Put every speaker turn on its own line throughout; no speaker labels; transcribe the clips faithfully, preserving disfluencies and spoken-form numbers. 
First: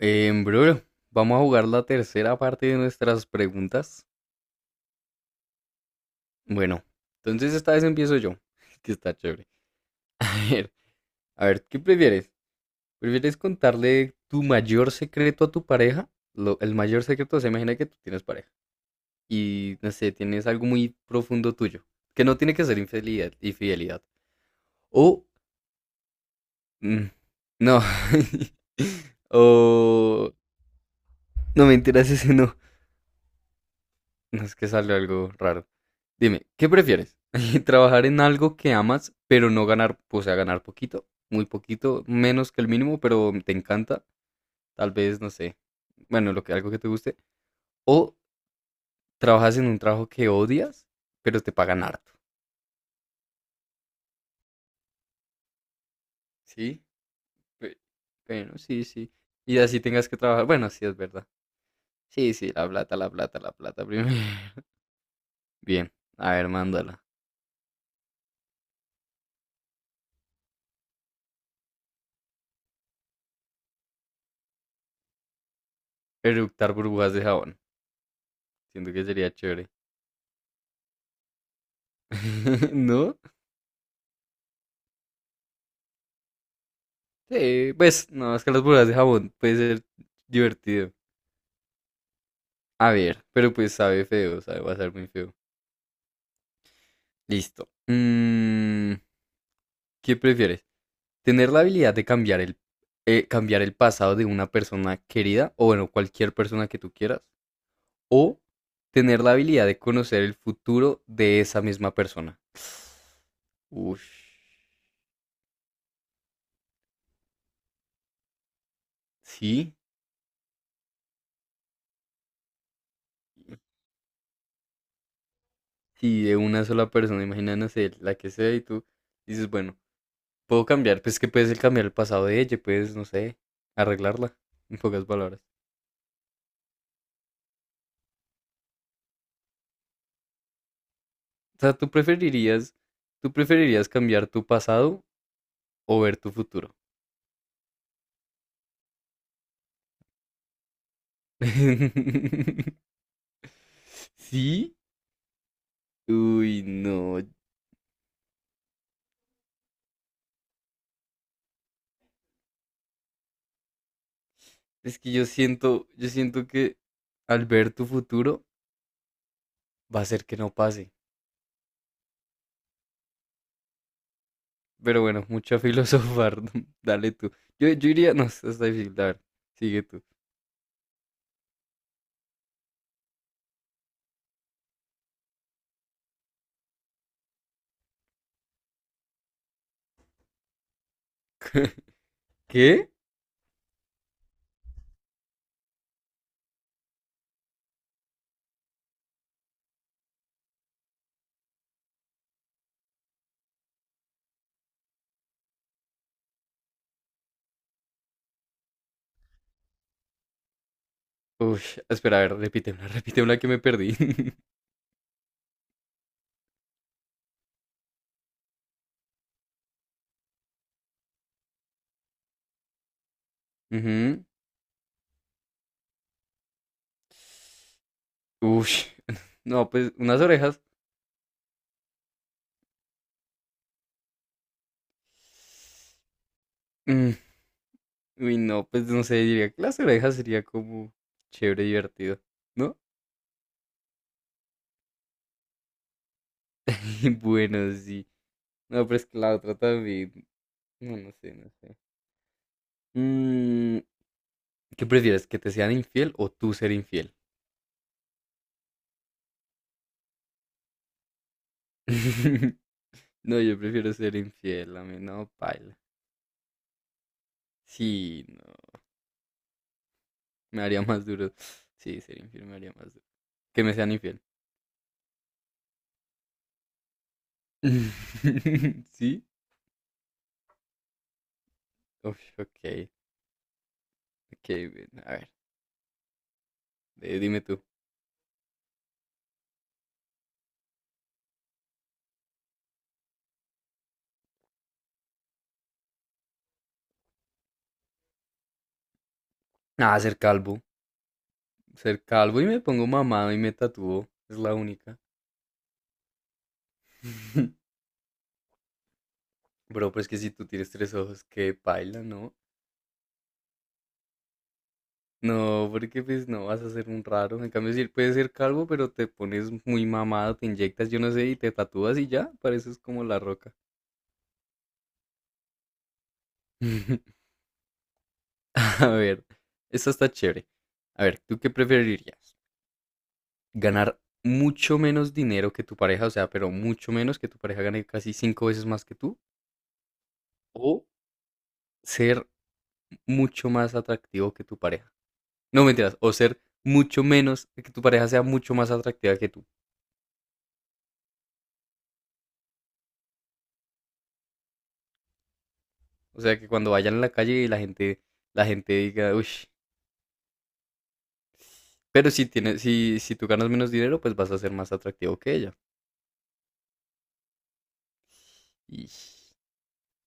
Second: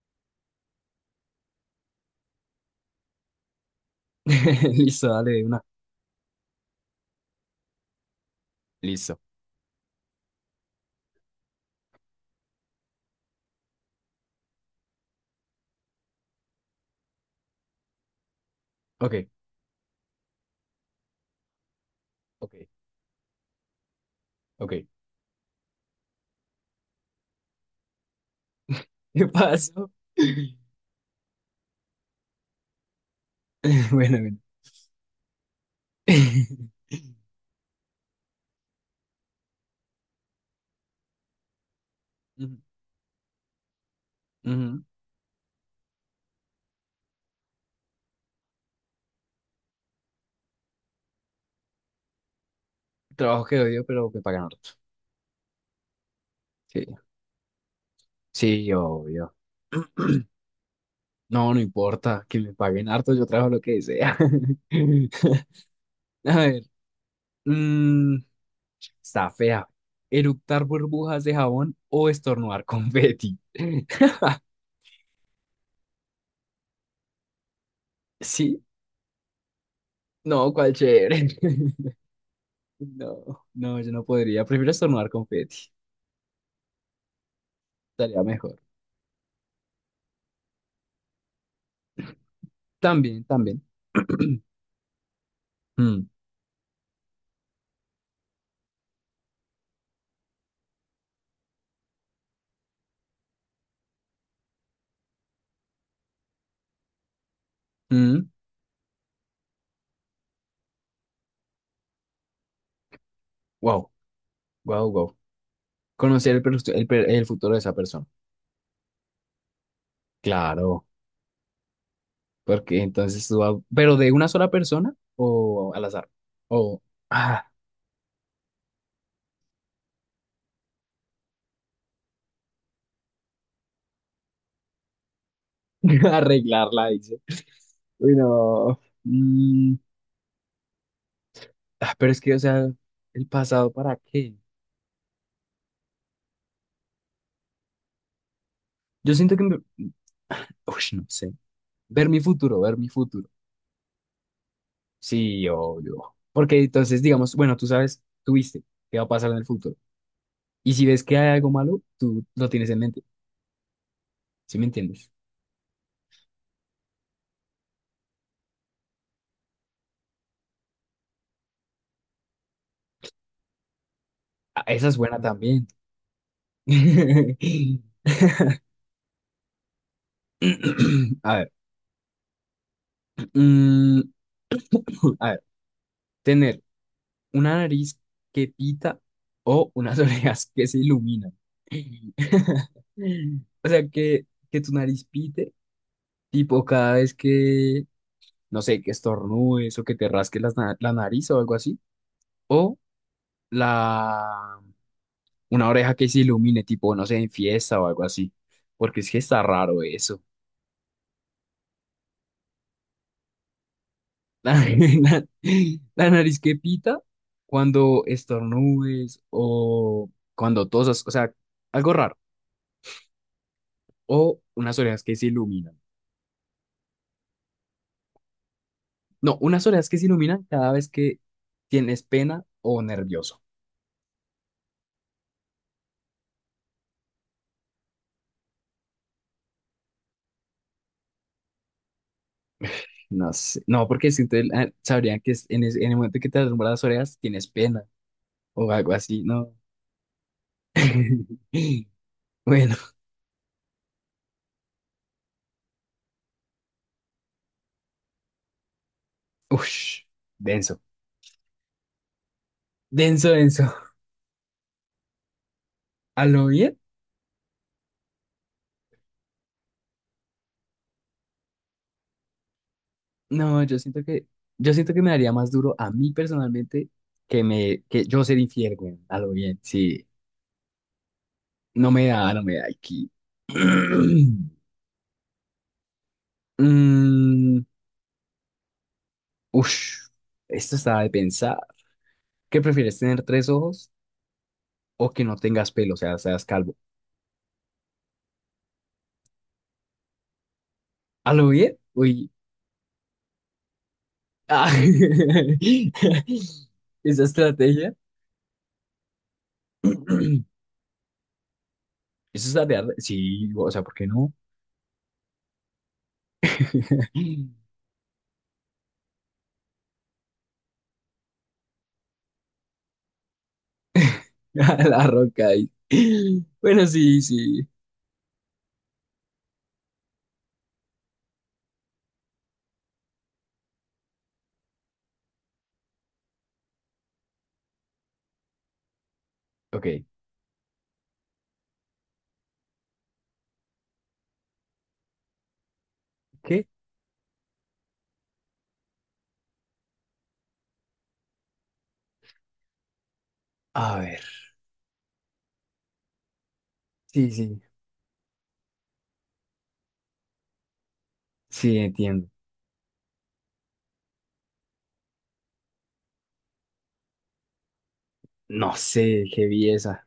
Em, bro, vamos a jugar la tercera parte de nuestras preguntas.
Listo, dale de una.
Bueno, entonces esta vez empiezo yo, que está
Listo.
chévere. A ver, a ver, ¿qué prefieres? ¿Prefieres contarle tu mayor secreto a tu pareja? Lo- el mayor secreto, se imagina que tú tienes pareja
Ok,
y, no sé, tienes algo muy profundo tuyo, que no
ok,
tiene que ser infidelidad, infidelidad.
ok.
O, mm, no,
¿Qué pasó?
o, no mentiras, ese no.
Bueno, bueno.
No, es que salió algo raro. Dime, ¿qué prefieres? ¿Trabajar en algo que amas, pero no ganar, o sea, ganar poquito, muy poquito, menos
Ujú,
que el mínimo, pero te encanta?
ujú.
Tal vez, no sé, bueno, lo que, algo que te guste. ¿O trabajas en un trabajo que odias, pero te pagan harto?
Trabajo que odio, pero que pagan harto.
¿Sí?
Sí,
Pe- Bueno,
sí,
sí, sí.
obvio.
Y así tengas que trabajar. Bueno, sí, es verdad.
No, no importa
Sí,
que
sí,
me
la
paguen
plata, la
harto, yo
plata,
trabajo
la
lo que
plata primero.
sea.
Bien, a
A
ver,
ver,
mándala.
mm, está fea. ¿Eructar burbujas de jabón o estornudar confeti?
Eructar burbujas de jabón.
Sí,
Siento que sería chévere.
no, cuál chévere.
¿No?
No, no, yo no podría. Prefiero estornudar confeti.
Sí, pues
Estaría
no, es que
mejor.
las burbujas de jabón puede ser divertido. A
También,
ver, pero
también.
pues sabe feo, sabe, va a ser muy feo.
Mm,
Listo. Mm, ¿qué prefieres? ¿Tener la habilidad de cambiar el, eh, cambiar el pasado de una persona querida, o bueno, cualquier persona que tú quieras,
mm,
o tener la habilidad de conocer el futuro de esa misma persona?
wow,
Uff,
wow, wow. Conocer el, perso- el, per- el futuro de esa persona.
sí,
Claro, porque entonces tú vas- pero de una sola persona o al azar.
sí, de una
O
sola persona,
ah,
imagina, no sé, la que sea y tú dices, bueno, puedo cambiar, pues que puedes cambiar el pasado de ella, puedes, no sé, arreglarla, en pocas palabras.
arreglarla, dice. Uy, no. Mm,
O sea, tú
ah, pero es que, o sea,
preferirías,
el
tú
pasado,
preferirías
¿para
cambiar
qué?
tu pasado o ver tu futuro.
Yo siento que, me- uy, no sé. Ver mi futuro, ver mi futuro.
¿Sí?
Sí, obvio. Porque
Uy,
entonces,
no.
digamos, bueno, tú sabes, tú viste qué va a pasar en el futuro. Y si ves que hay algo malo, tú lo tienes en mente. ¿Sí me
Es
entiendes?
que yo siento, yo siento que al ver tu futuro va a ser que no pase.
Ah, esa es
Pero
buena
bueno, mucha
también.
filosofar. Dale tú. Yo, yo iría, no, eso está difícil. A ver, sigue tú.
A ver. mm, a ver. Tener una nariz que pita o unas orejas que se iluminan.
¿Qué?
O sea, que, que tu nariz pite, tipo cada vez que, no sé, que estornudes o que te rasques las na- la, nariz o algo así. O la, una oreja que se ilumine, tipo, no sé, en fiesta o algo así. Porque es que está raro eso.
Uy, espera, a ver, repítemela, repítemela que me perdí.
La, la- la nariz que pita cuando estornudes o cuando tosas, o sea, algo raro.
Ujú,
O unas orejas que se iluminan.
uy,
No, unas
no,
orejas
pues
que se
unas
iluminan
orejas.
cada vez que tienes pena o nervioso.
mm, Uy, no, pues no sé, diría que las orejas sería como chévere, divertido, ¿no?
No sé, no, porque si ustedes ah, sabrían que es- en, ese- en el momento que te alumbran las
Y
orejas tienes
bueno,
pena
sí.
o
No,
algo
pero es que
así,
la
¿no?
otra también. No, no sé, no sé.
Bueno,
Mm, ¿Qué prefieres? ¿Que te sean infiel o tú ser infiel?
uff, denso, denso,
No, yo
denso.
prefiero ser infiel, a mí no, paila.
¿A lo bien?
Sí, no, me haría más duro. Sí, ser infiel me haría más duro.
No,
Que me
yo
sean
siento
infiel.
que, yo siento que me daría más duro a mí personalmente que me, que yo ser infiel, güey, a
¿Sí?
lo bien, sí. No me da,
Uf,
no me da
ok,
aquí.
ok, bien, a ver, eh, dime
Mm,
tú.
ush, esto está de pensar. ¿Qué prefieres, tener tres ojos o que no tengas pelo, o sea, seas calvo?
Nada, ser calvo.
¿A lo bien?
Ser
Uy,
calvo y me pongo mamado y me tatúo. Es la
ah,
única.
esa estrategia.
Bro, pero es que si tú tienes tres ojos, qué paila, ¿no?
Eso está de, arde- sí, o sea, ¿por qué no?
No, porque pues no vas a ser un raro. En cambio, si puedes ser calvo, pero te pones muy mamado, te inyectas, yo no sé, y te tatúas y ya, pareces como La Roca.
A la roca ahí. Bueno, sí, sí.
A ver, esta está chévere. A ver, ¿tú qué preferirías? ¿Ganar mucho menos dinero que tu pareja? O sea, pero mucho menos que tu pareja gane casi cinco veces más que tú.
Ok,
¿O ser mucho más atractivo que tu pareja? No mentiras, o ser
¿qué?
mucho menos, que tu pareja sea mucho más atractiva que tú.
A ver,
O sea, que cuando vayan a la
sí,
calle y la
sí,
gente, la gente diga, uy,
sí,
pero si,
entiendo.
tienes, si, si tú ganas menos dinero, pues vas a ser más atractivo que ella.
No
Y
sé, qué belleza.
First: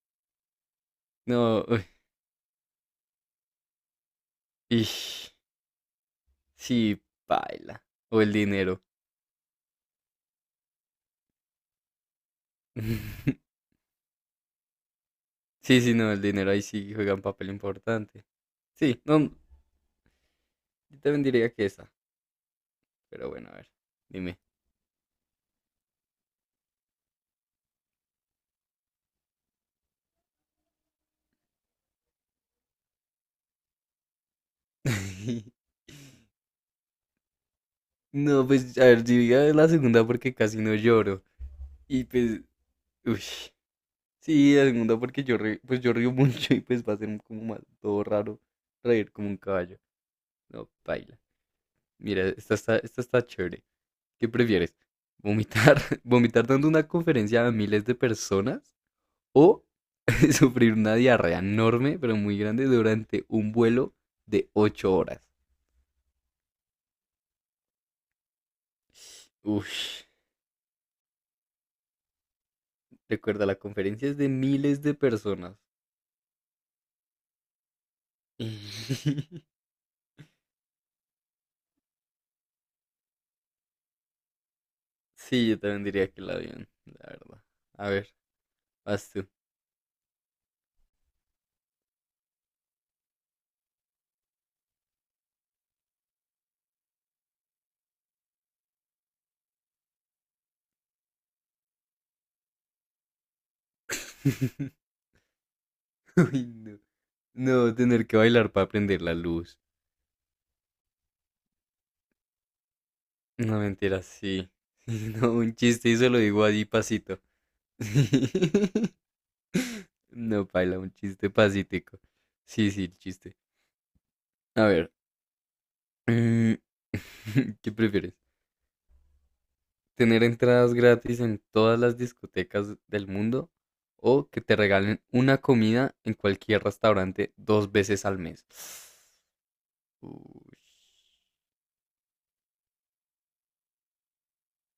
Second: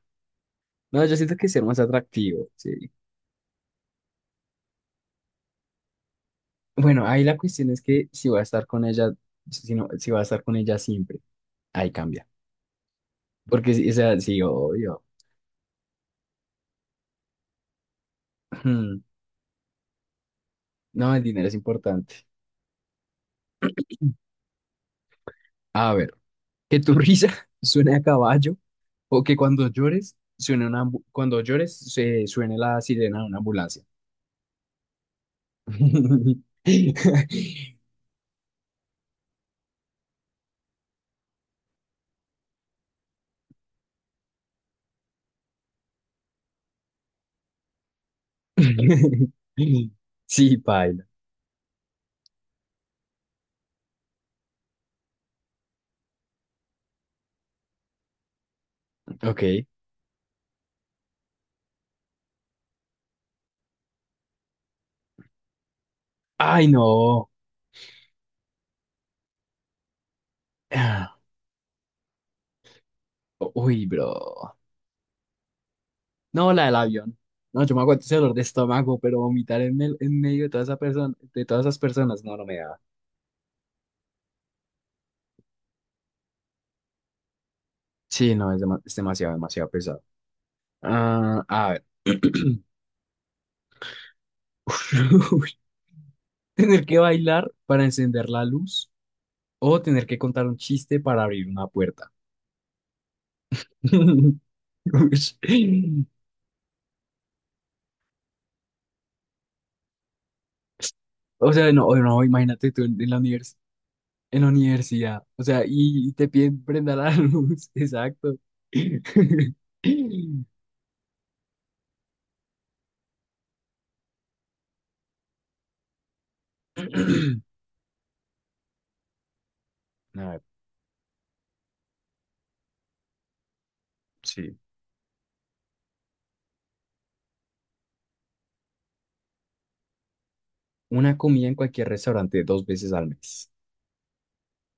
No, yo siento que ser
no,
más atractivo, sí.
y sí,
Bueno, ahí la cuestión es
baila.
que
O
si
el
va a estar
dinero.
con ella, si no, si va a estar con ella siempre, ahí cambia. Porque, sí, o sea, sí, obvio.
Sí, sí, no, el dinero ahí sí juega un papel importante. Sí,
Hmm,
no, yo
no, el
también
dinero
diría
es
que esa.
importante.
Pero bueno, a ver, dime.
A ver, que tu risa suene a caballo o que cuando llores suene una ambu- cuando llores se suene la sirena de una ambulancia.
No, pues, a ver, diría la segunda porque casi no lloro. Y pues, uy. Sí, la segunda porque yo, re- pues, yo río mucho y pues va a ser como más todo raro reír como un caballo.
Sí,
No,
paila.
baila. Mira, esta está, esta está chévere. ¿Qué prefieres? ¿Vomitar, vomitar dando una conferencia a miles de personas o
Ok.
sufrir una diarrea enorme, pero muy grande, durante un vuelo de ocho horas?
Ay, no.
Uy,
Ah,
recuerda, la
uy,
conferencia es de
bro.
miles de personas.
No, la del avión. No, yo me aguanto ese dolor de estómago, pero vomitar en, el- en medio de toda esa persona, de todas esas personas, no, no me da.
Sí, yo también diría que el avión, la verdad. A ver,
Sí, no, es, dema- es
vas tú.
demasiado, demasiado pesado. Ah, a ver. Uy, tener que bailar para encender la luz o tener que contar un chiste para abrir una puerta. Uy.
Uy, no. No, tener que bailar para prender la luz.
O sea, no, no, imagínate tú en, en la universidad.
No, mentira,
En la
sí. Sí,
universidad.
no,
O
un
sea,
chiste y se
y
lo
te
digo
piden
allí
prenda la
pasito.
luz. Exacto.
No, paila, un chiste pasítico. Sí, sí, el chiste. A ver, mm, ¿qué prefieres? ¿Tener
A ver,
entradas gratis en todas las discotecas del mundo o que
sí.
te regalen una comida en cualquier restaurante dos veces al mes? Uy.
Una comida en cualquier restaurante dos veces al mes.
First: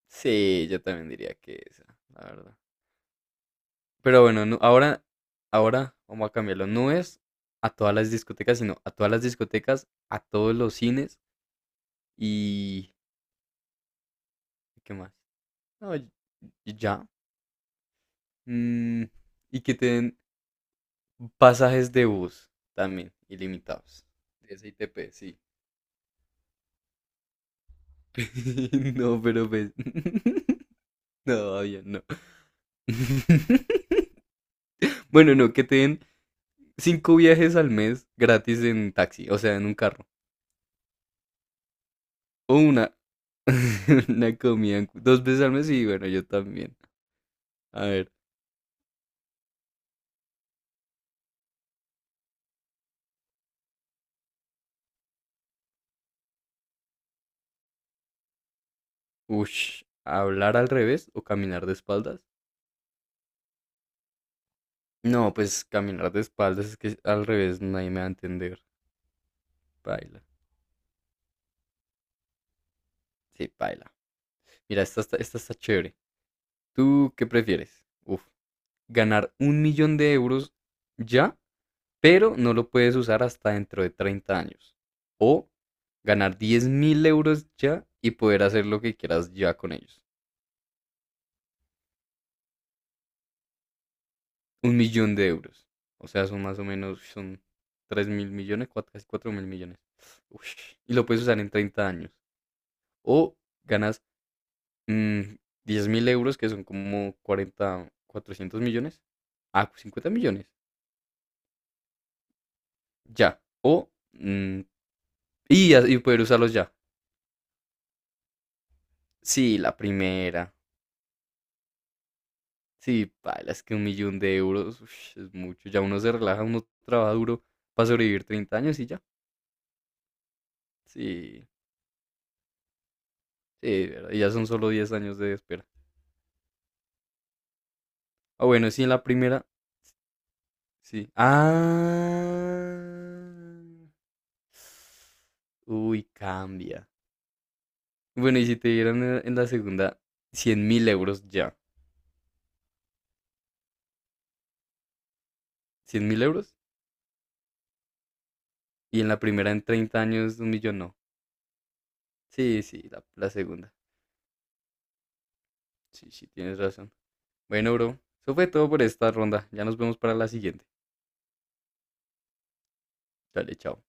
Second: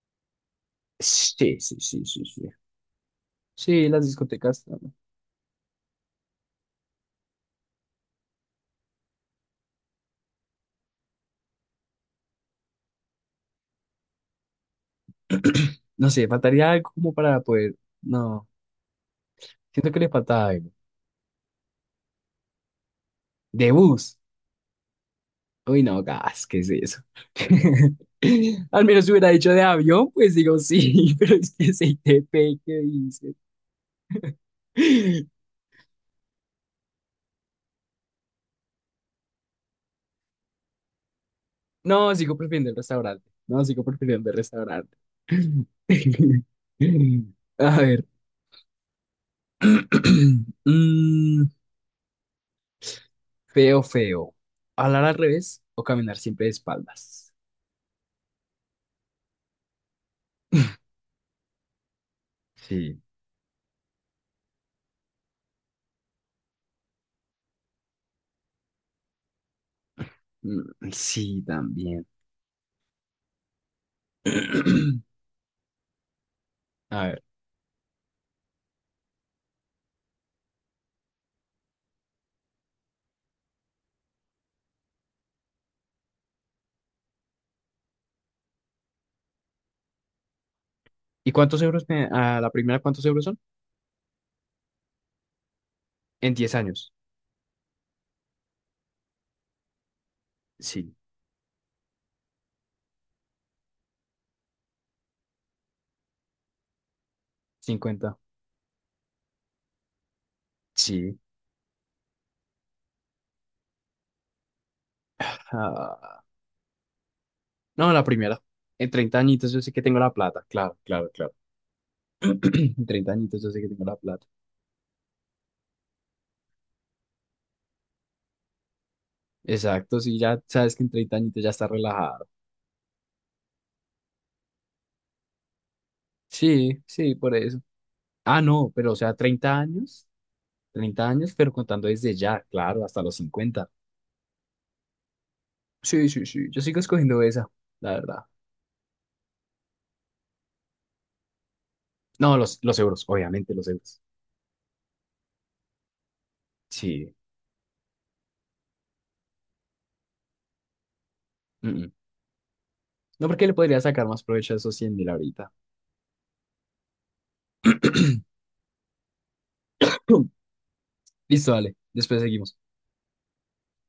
Sí, yo también diría
Sí,
que
sí,
esa,
sí,
la
sí, sí.
verdad.
Sí, las
Pero bueno, nu-
discotecas. No, no.
ahora, ahora vamos a cambiarlo. No es a todas las discotecas, sino a todas las discotecas, a todos los cines y... ¿Qué más? No,
No
y-
sé, faltaría
y
algo
ya.
como para poder. No,
Mm, y que te
siento que le
den
falta algo.
pasajes de bus también,
De
ilimitados.
bus.
De S I T P, sí.
Uy, no, gas, ¿qué es eso? Al menos si
No,
hubiera
pero
dicho de
pues.
avión, pues digo sí, pero
No,
es que
todavía
se
no.
te que dice.
Bueno, no, que te den cinco viajes al mes gratis en taxi, o sea, en un carro.
No, sigo
O
prefiriendo el
una,
restaurante. No, sigo prefiriendo el
una comida en-
restaurante.
dos veces al mes y bueno, yo también.
A
A
ver.
ver,
Mm, feo, feo. ¿Hablar al revés o caminar siempre de espaldas?
ush, ¿hablar al revés o caminar de espaldas?
Sí.
No, pues caminar de espaldas es que al revés nadie me va a entender. Paila.
Mm, sí, también.
Sí, paila. Mira, esta está, esta está chévere.
A
¿Tú
ver.
qué prefieres? Uf, ¿ganar un millón de euros ya pero no lo puedes usar hasta dentro de treinta años? O ganar diez mil euros ya y poder hacer lo que quieras ya con ellos?
¿Y cuántos euros me- a la primera cuántos euros son?
Un millón de euros. O sea,
En
son
diez
más o
años.
menos, son tres mil millones, cuatro- casi cuatro mil millones. Uy, y
Sí.
lo puedes usar en treinta años. O ganas mm, diez mil euros, que son como cuarenta
Cincuenta.
cuatrocientos millones. Ah, cincuenta millones.
Sí.
Ya. O, mm, y, y poder
Ah,
usarlos ya.
no, la primera. En treinta añitos
Sí,
yo sé
la
que tengo la plata.
primera.
Claro, claro, claro. En treinta
Sí,
añitos yo
paila,
sé
es
que
que un
tengo la
millón
plata.
de euros ush, es mucho. Ya uno se relaja, uno trabaja duro para sobrevivir treinta años y ya.
Exacto, sí, ya sabes que en treinta añitos
Sí,
ya está relajado.
sí, ¿verdad? Y ya son solo diez años de espera.
Sí, sí, por eso. Ah,
Ah, bueno,
no,
sí, en
pero o
la
sea,
primera,
treinta años, treinta
sí.
años, pero
Ah.
contando desde ya, claro, hasta los cincuenta. Sí,
Uy,
sí, sí, yo sigo
cambia.
escogiendo esa, la verdad.
Bueno, y si te dieran en en la segunda cien mil euros ya.
No, los, los euros, obviamente los euros.
cien mil euros.
Sí.
Y en la primera en treinta años un millón no.
Mm, mm.
Sí, sí, la,
No,
la
porque le
segunda.
podría sacar más provecho a esos cien mil ahorita.
Sí, sí, tienes razón. Bueno, bro, eso fue todo por esta ronda. Ya nos vemos para la siguiente.
Listo, dale, después seguimos.
Dale, chao.